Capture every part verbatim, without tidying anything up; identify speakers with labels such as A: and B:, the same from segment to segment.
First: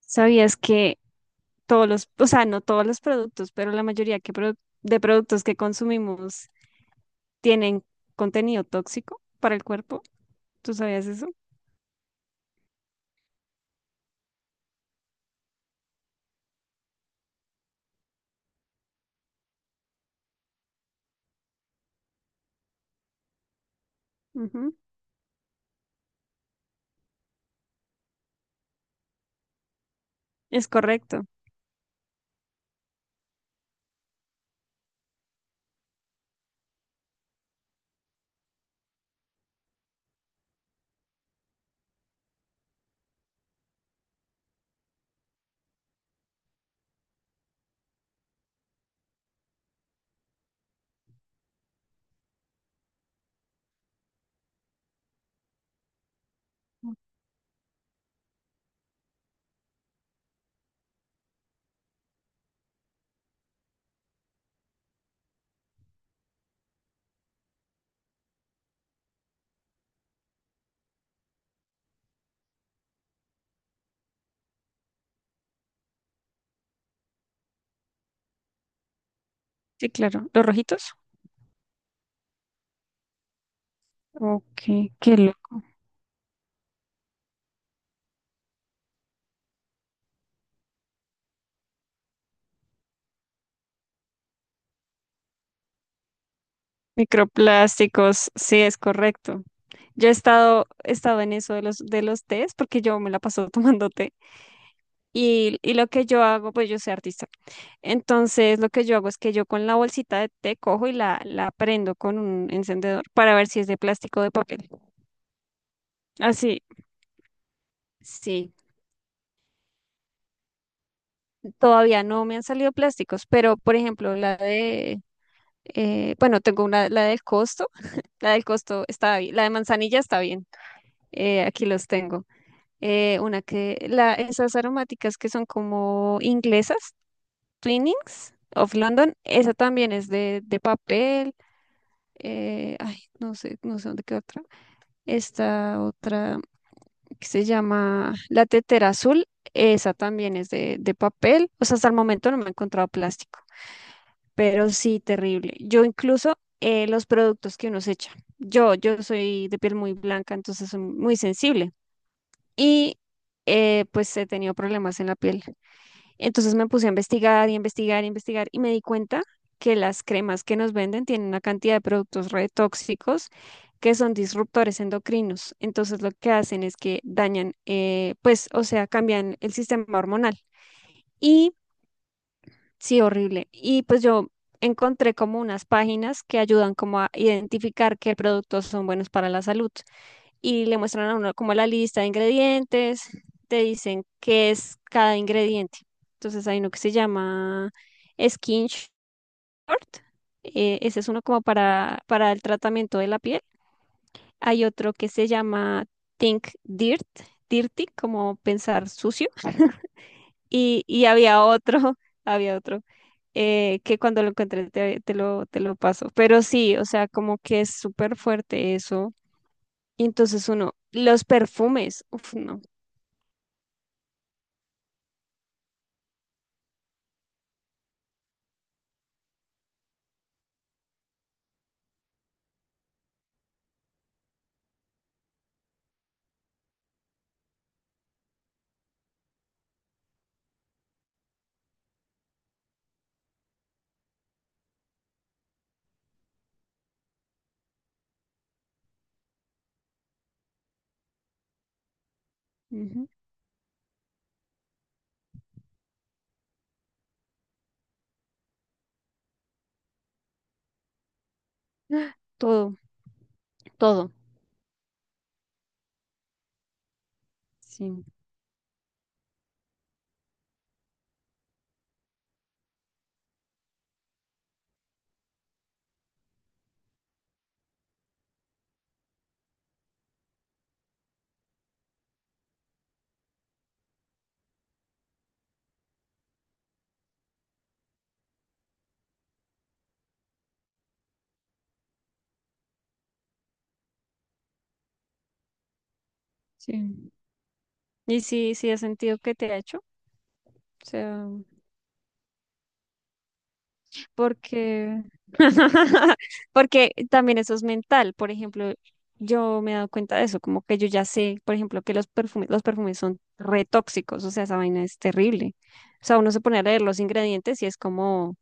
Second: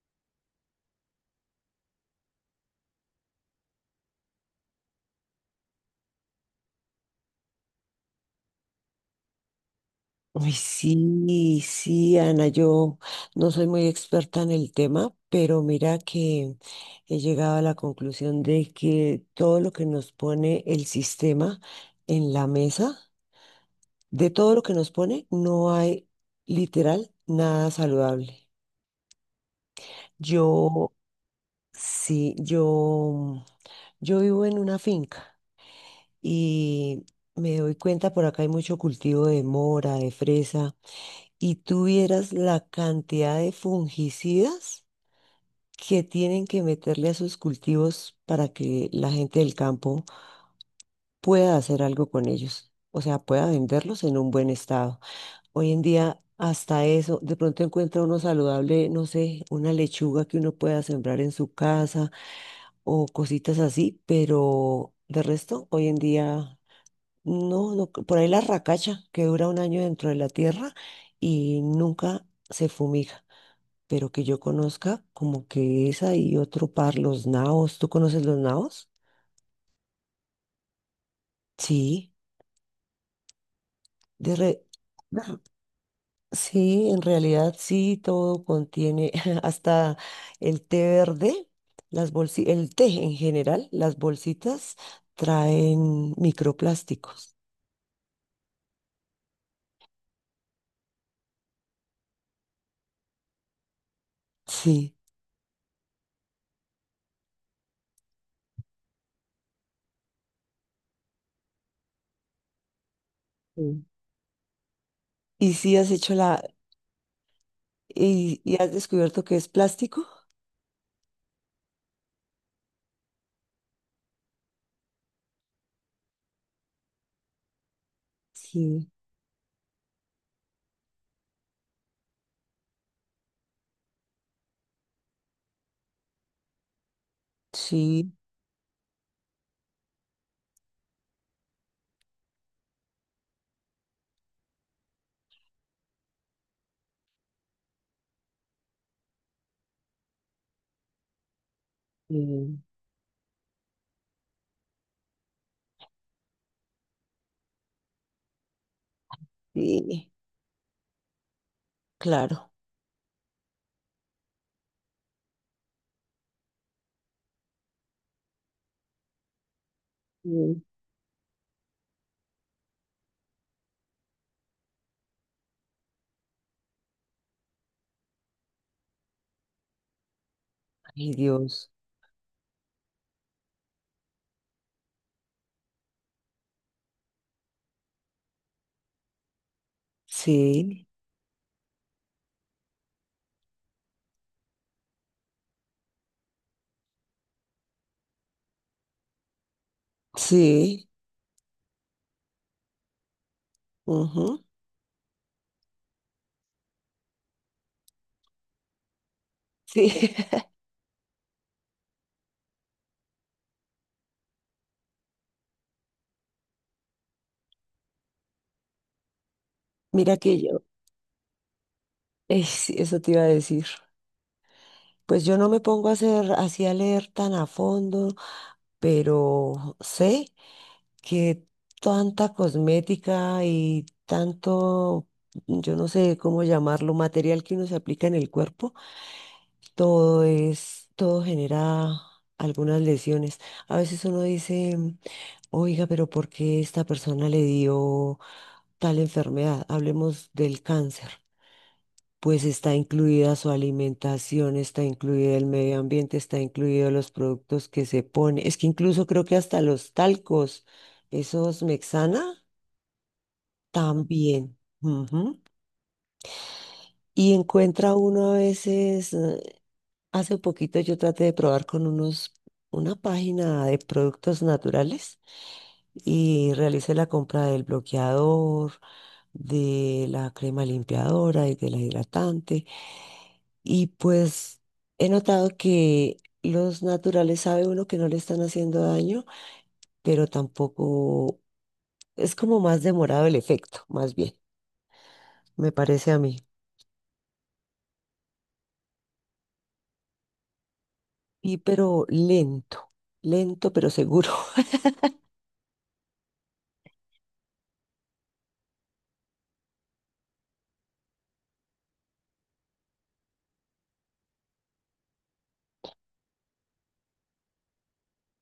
A: ¿Sabías que todos los, o sea, no todos los productos, pero la mayoría que produ- de productos que consumimos tienen contenido tóxico para el cuerpo?
B: Uy,
A: ¿Tú sabías eso?
B: sí, sí, Ana, yo no soy muy experta en el tema, pero mira que he llegado a la conclusión de que todo lo que nos pone el sistema en la mesa, de todo lo que
A: Ujú.
B: nos pone, no hay literal nada saludable.
A: Es
B: Yo,
A: correcto.
B: sí, yo, yo vivo en una finca y me doy cuenta, por acá hay mucho cultivo de mora, de fresa. Y tú vieras la cantidad de fungicidas que tienen que meterle a sus cultivos para que la gente del campo pueda hacer algo con ellos, o sea, pueda venderlos en un buen estado. Hoy en día, hasta eso, de pronto encuentra uno saludable, no sé, una lechuga que uno pueda sembrar en su casa o cositas así, pero de resto, hoy en día, no, no, por ahí la racacha que dura un año dentro de la tierra y nunca se fumiga. Pero que yo conozca como que es ahí otro par, los naos. ¿Tú conoces los naos?
A: Sí, claro. ¿Los rojitos?
B: Sí, de re-
A: Ok, qué
B: Ujú.
A: loco.
B: Sí, en realidad sí, todo contiene hasta el té verde, las bolsi- el té en general, las bolsitas traen microplásticos.
A: Microplásticos, sí, es correcto. Yo he estado, he estado en eso de los, de los tés, porque yo me la paso tomando té.
B: Sí.
A: Y, y lo que yo hago, pues yo soy artista. Entonces, lo que yo hago es que yo con la bolsita de té cojo y la, la prendo con un encendedor para ver si es de
B: Sí.
A: plástico o de papel.
B: ¿Y si has hecho la
A: Así,
B: y,
A: sí.
B: y has descubierto que es plástico?
A: Todavía no me han salido plásticos, pero por ejemplo, la de, eh, bueno, tengo una, la del costo. La del costo
B: Sí.
A: está bien. La de manzanilla está bien. Eh, aquí los tengo eh, una que, la, esas aromáticas que son como inglesas,
B: Sí.
A: Twinings of London, esa también es de, de papel. eh, ay, no sé, no sé dónde queda otra. Esta otra que se llama La Tetera Azul, esa también es de, de papel. O sea, hasta el momento no me he
B: Sí,
A: encontrado plástico, pero sí, terrible. Yo incluso eh, los productos que uno se echa. Yo, yo soy de piel muy
B: sí,
A: blanca, entonces soy muy sensible.
B: claro.
A: Y eh, pues he tenido problemas en la piel. Entonces me puse a investigar y investigar y investigar y me di cuenta que las cremas que
B: Sí.
A: nos venden tienen una cantidad de productos re tóxicos que son disruptores endocrinos. Entonces lo que hacen es que dañan, eh, pues, o sea, cambian el sistema hormonal.
B: Ay,
A: Y
B: Dios.
A: sí, horrible. Y pues yo encontré como unas páginas que ayudan como a identificar qué productos son buenos para la salud y le
B: Sí,
A: muestran a uno como la lista de ingredientes, te dicen qué es cada ingrediente. Entonces hay uno que se llama Skin Short, eh,
B: sí,
A: ese es uno como para, para el tratamiento de la piel.
B: ujú,
A: Hay otro que se llama Think Dirt, Dirty, como pensar sucio.
B: sí.
A: Y, y había otro, había otro, eh, que cuando lo encontré te, te lo, te lo paso. Pero sí, o sea, como que es súper fuerte eso. Y
B: Mira que
A: entonces
B: yo,
A: uno, los perfumes, uff,
B: eh,
A: no.
B: sí, eso te iba a decir. Pues yo no me pongo a hacer, así a leer tan a fondo, pero sé que tanta cosmética y tanto, yo no sé cómo llamarlo, material que uno se aplica en el cuerpo, todo es, todo genera algunas lesiones. A veces uno dice, oiga, pero ¿por qué esta persona le dio tal enfermedad? Hablemos del cáncer, pues está
A: Ujú.
B: incluida su alimentación, está incluida el medio ambiente, está incluido los productos que se pone, es que incluso creo que hasta los talcos, esos Mexana,
A: Todo, todo.
B: también. Ujú. Y encuentra
A: Sí,
B: uno a veces, eh, hace poquito yo traté de probar con unos, una página de productos naturales y realicé la compra del bloqueador, de la crema limpiadora y de la hidratante. Y pues he notado que los naturales sabe uno que no le están haciendo daño, pero tampoco es como más demorado el efecto, más bien, me parece a mí.
A: sí. Y sí, sí, has sentido que te ha hecho. O sea,
B: Y pero lento, lento pero seguro.
A: porque, porque también eso es mental. Por ejemplo, yo me he dado cuenta de eso, como que yo ya sé, por ejemplo, que los perfumes, los perfumes son re tóxicos. O sea, esa vaina es terrible. O sea, uno se pone a leer los ingredientes y es como.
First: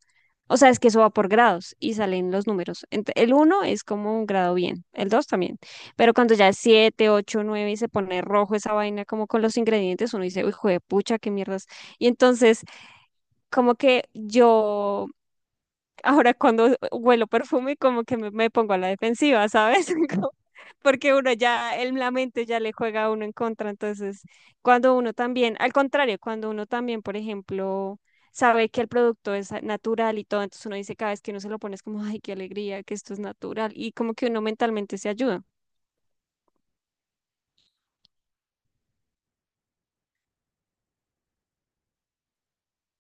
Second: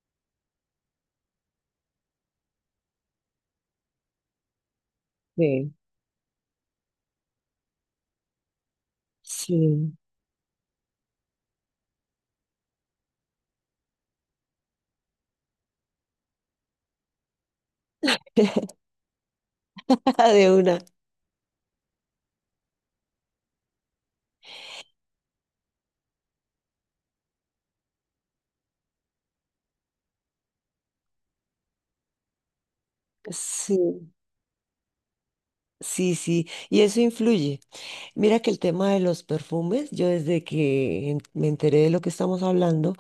A: O sea, es que eso va por grados y salen los números. Ent- El uno es como un grado bien, el dos también.
B: Sí.
A: Pero cuando ya es siete, ocho, nueve y se pone rojo esa vaina como con los
B: Sí.
A: ingredientes, uno dice, uy, pucha, qué mierdas. Y entonces, como que yo, ahora cuando huelo perfume como que me, me pongo a la defensiva, ¿sabes? Como-
B: De una.
A: Porque uno ya, el, la mente ya le juega a uno en contra. Entonces, cuando uno también, al contrario, cuando uno también, por ejemplo, sabe que el producto es natural y todo, entonces uno dice cada vez que uno se lo pone es como, ay, qué alegría que esto es natural.
B: Sí.
A: Y como que uno mentalmente se ayuda.
B: Sí, sí, y eso influye. Mira que el tema de los perfumes, yo desde que en- me enteré de lo que estamos hablando,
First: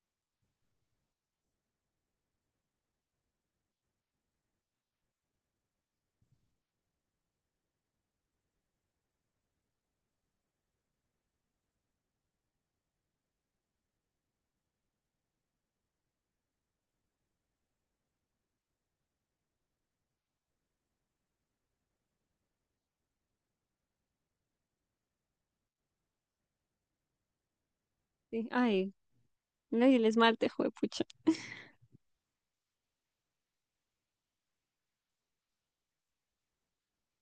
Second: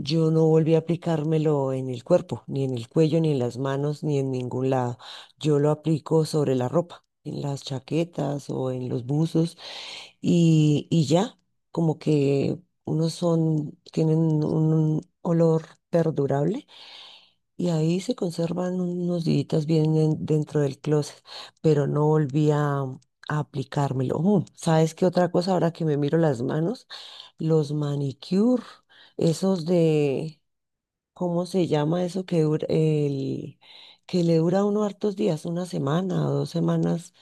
B: yo no volví a aplicármelo en el cuerpo, ni en el cuello, ni en las manos, ni en ningún lado. Yo lo aplico sobre la ropa, en las chaquetas o en los buzos y, y ya, como que unos son, tienen un olor perdurable y ahí se conservan unos días bien en- dentro del closet, pero no volví a, a aplicármelo. Ujú, ¿sabes qué otra cosa? Ahora que me miro las manos, los
A: Sí,
B: manicure,
A: ay,
B: esos
A: no, y el
B: de,
A: esmalte, juepucha.
B: ¿cómo se llama eso que dura el que le dura a uno hartos días, una semana o dos semanas,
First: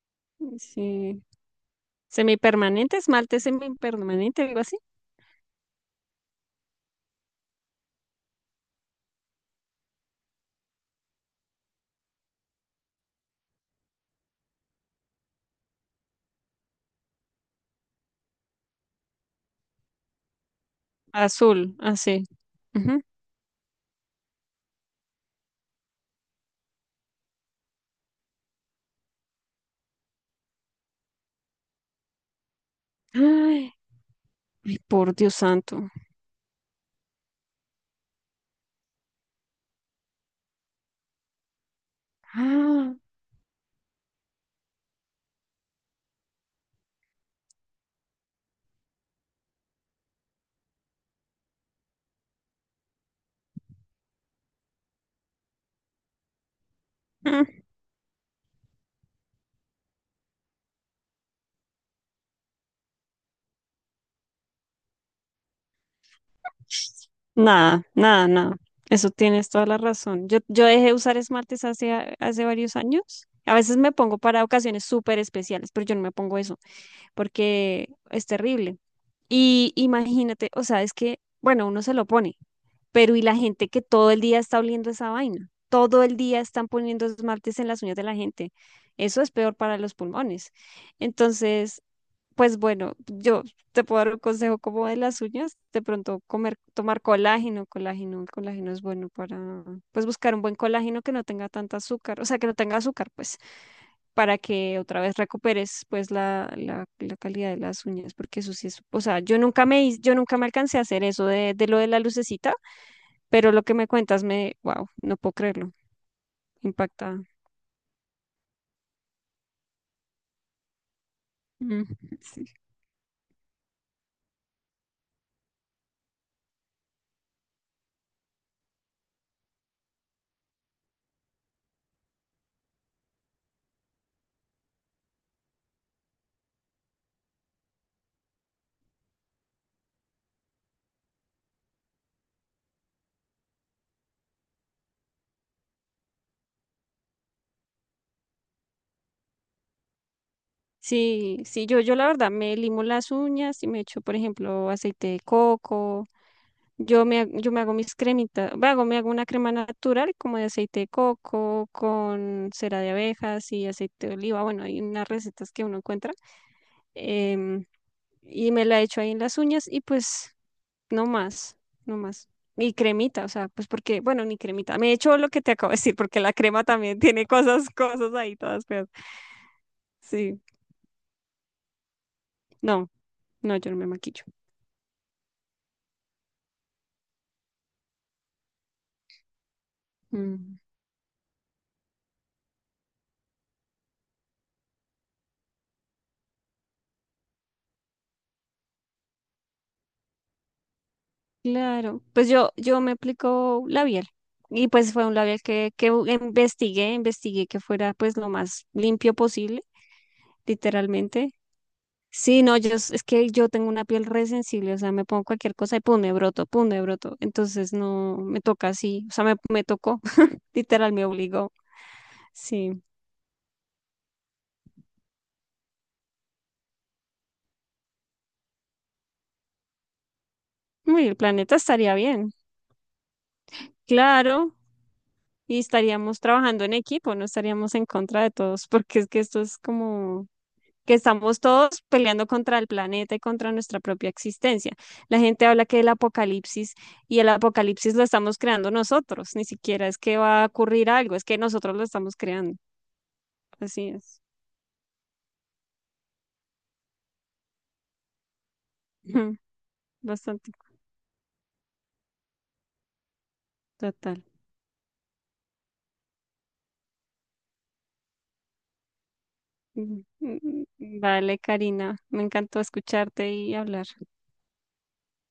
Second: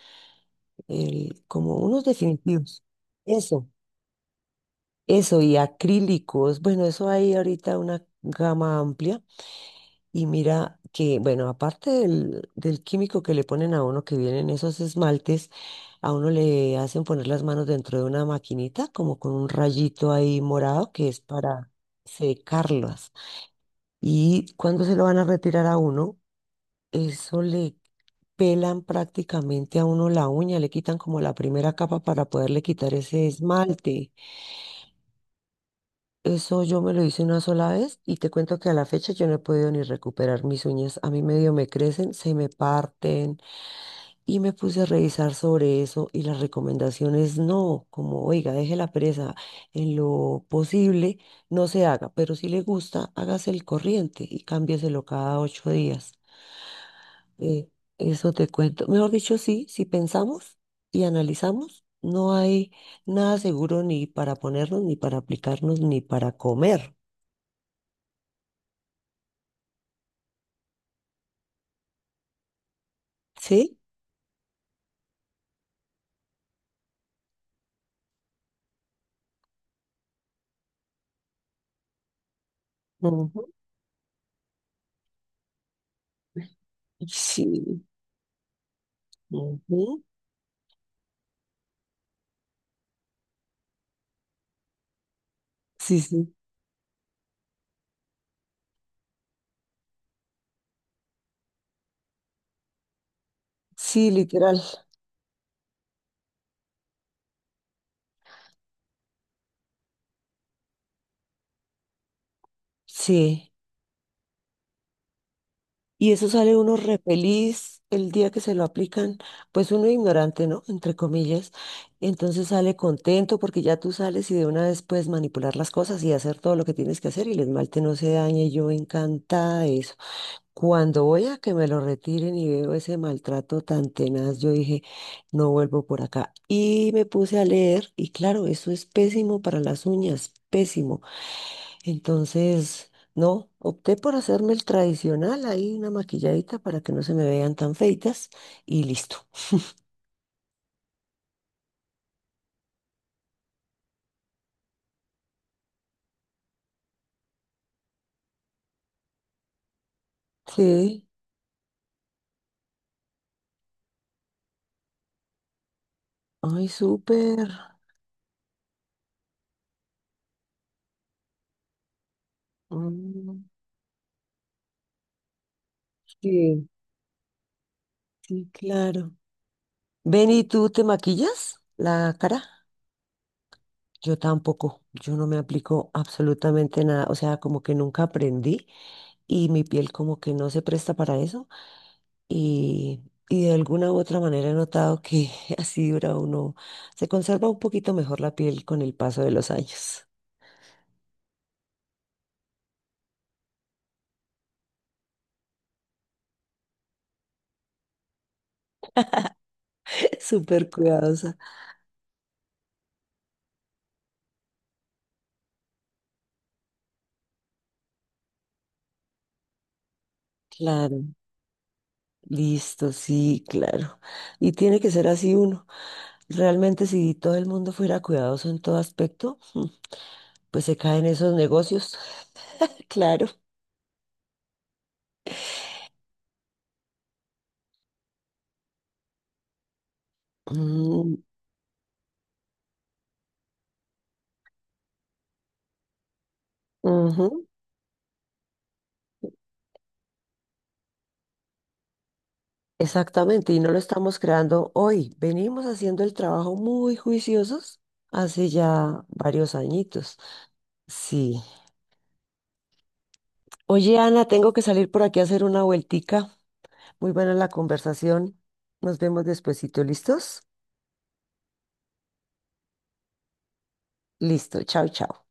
A: Sí.
B: el, como unos definitivos?
A: Semipermanente, esmalte
B: Eso,
A: semipermanente, algo así.
B: eso, y acrílicos. Bueno, eso hay ahorita una gama amplia. Y mira que, bueno, aparte del, del químico que le ponen a uno que vienen esos esmaltes, a uno le hacen poner las manos dentro de una maquinita, como con un rayito ahí morado, que es para
A: Azul, así. Ujú.
B: secarlas. Y cuando se lo van a retirar a uno, eso le pelan prácticamente a uno la uña, le quitan como la primera capa para poderle quitar ese
A: Ay,
B: esmalte.
A: ay, por Dios santo.
B: Eso yo me lo hice una sola vez y te cuento que a la fecha yo no he podido ni recuperar mis uñas. A mí medio me crecen, se me
A: Ah,
B: parten y me puse a revisar sobre eso y las recomendaciones no, como oiga, deje la presa en lo posible, no se haga, pero si le gusta, hágase el corriente y cámbieselo cada ocho días.
A: mm.
B: Eh, eso te cuento. Mejor dicho, sí, si pensamos y analizamos, no hay nada seguro ni para ponernos, ni para aplicarnos, ni para comer.
A: Nada, nada, nada. Eso tienes toda la razón. Yo, yo dejé de usar esmaltes hace, a- hace varios años. A
B: ¿Sí?
A: veces me pongo para ocasiones súper especiales, pero yo no me pongo eso porque es terrible. Y imagínate, o sea, es que, bueno, uno se lo pone. Pero ¿y la
B: Ujú.
A: gente que todo el día está oliendo esa vaina? Todo el día están poniendo esmaltes en las
B: Sí.
A: uñas de la gente. Eso es peor para los
B: Ujú.
A: pulmones. Entonces, pues bueno, yo te puedo dar un consejo como de las uñas, de
B: Sí,
A: pronto
B: sí.
A: comer, tomar colágeno, colágeno, el colágeno es bueno para, pues buscar un buen colágeno que no tenga tanta azúcar, o sea, que no tenga azúcar, pues,
B: Sí,
A: para
B: literal.
A: que otra vez recuperes, pues, la, la, la calidad de las uñas, porque eso sí es, o sea, yo nunca me, hice- yo nunca me alcancé a hacer eso de, de lo de la lucecita,
B: Sí.
A: pero lo que me cuentas me, wow, no puedo creerlo,
B: Y eso sale uno re
A: impactada.
B: feliz el día que se lo aplican, pues uno ignorante, ¿no? Entre comillas.
A: Mm, sí.
B: Entonces sale contento porque ya tú sales y de una vez puedes manipular las cosas y hacer todo lo que tienes que hacer y el esmalte no se daña y yo encantada de eso. Cuando voy a que me lo retiren y veo ese maltrato tan tenaz, yo dije, no vuelvo por acá. Y me puse a leer y claro, eso es pésimo para las uñas, pésimo. Entonces, no, opté por hacerme el tradicional, ahí una maquilladita para que no se me vean tan feitas y listo.
A: Sí, sí, yo, yo la verdad me limo las uñas y me echo, por ejemplo, aceite de coco. Yo me, ha- yo me hago mis cremitas, me hago, me hago una crema natural como de aceite de
B: Sí,
A: coco con cera de abejas y aceite de oliva. Bueno, hay unas recetas que uno encuentra
B: ay, súper.
A: em, y me la echo ahí en las uñas y pues no más, no más. Y cremita, o
B: Mm,
A: sea, pues porque, bueno, ni cremita. Me he hecho lo que te acabo de decir, porque la crema
B: sí,
A: también tiene cosas, cosas ahí,
B: sí,
A: todas feas.
B: claro. Ven,
A: Sí,
B: ¿y tú te maquillas la cara?
A: no, no, yo no me
B: Yo
A: maquillo.
B: tampoco, yo no me aplico absolutamente nada, o sea, como que nunca aprendí y mi piel como que no
A: Mm,
B: se presta para eso. Y, y de alguna u otra manera he notado que así dura uno, se conserva un poquito mejor la piel con el paso de los años.
A: claro, pues yo, yo me aplico labial. Y pues fue un labial que, que investigué, investigué que fuera pues lo más limpio posible,
B: Súper
A: literalmente.
B: cuidadosa.
A: Sí, no, yo, s- es que yo tengo una piel re sensible, o sea, me pongo cualquier cosa y pum, me broto, pum, me broto. Entonces no, me toca así, o sea, me, me tocó, literal,
B: Claro,
A: me obligó. Sí,
B: listo, sí, claro. Y tiene que ser así uno. Realmente si todo el mundo fuera cuidadoso en todo aspecto, mm, pues se caen
A: uy, el
B: esos
A: planeta estaría
B: negocios.
A: bien,
B: Claro.
A: claro, y estaríamos trabajando en equipo, no estaríamos en contra de todos, porque es que esto es como que
B: Mm,
A: estamos todos peleando contra el planeta y contra nuestra propia existencia. La gente habla que el apocalipsis y el
B: ujú,
A: apocalipsis lo estamos creando nosotros, ni siquiera es que va a ocurrir algo, es que nosotros lo estamos creando.
B: exactamente, y no lo
A: Así
B: estamos
A: es.
B: creando hoy. Venimos haciendo el trabajo muy juiciosos hace ya
A: Ujú,
B: varios añitos.
A: bastante
B: Sí. Oye,
A: total.
B: Ana, tengo que salir por aquí a hacer una vueltica. Muy buena la conversación. Nos vemos despuesito.
A: Ujú,
B: ¿Listos?
A: ujú, ujú. Vale, Karina, me encantó escucharte y hablar.
B: Listo. Chao, chao.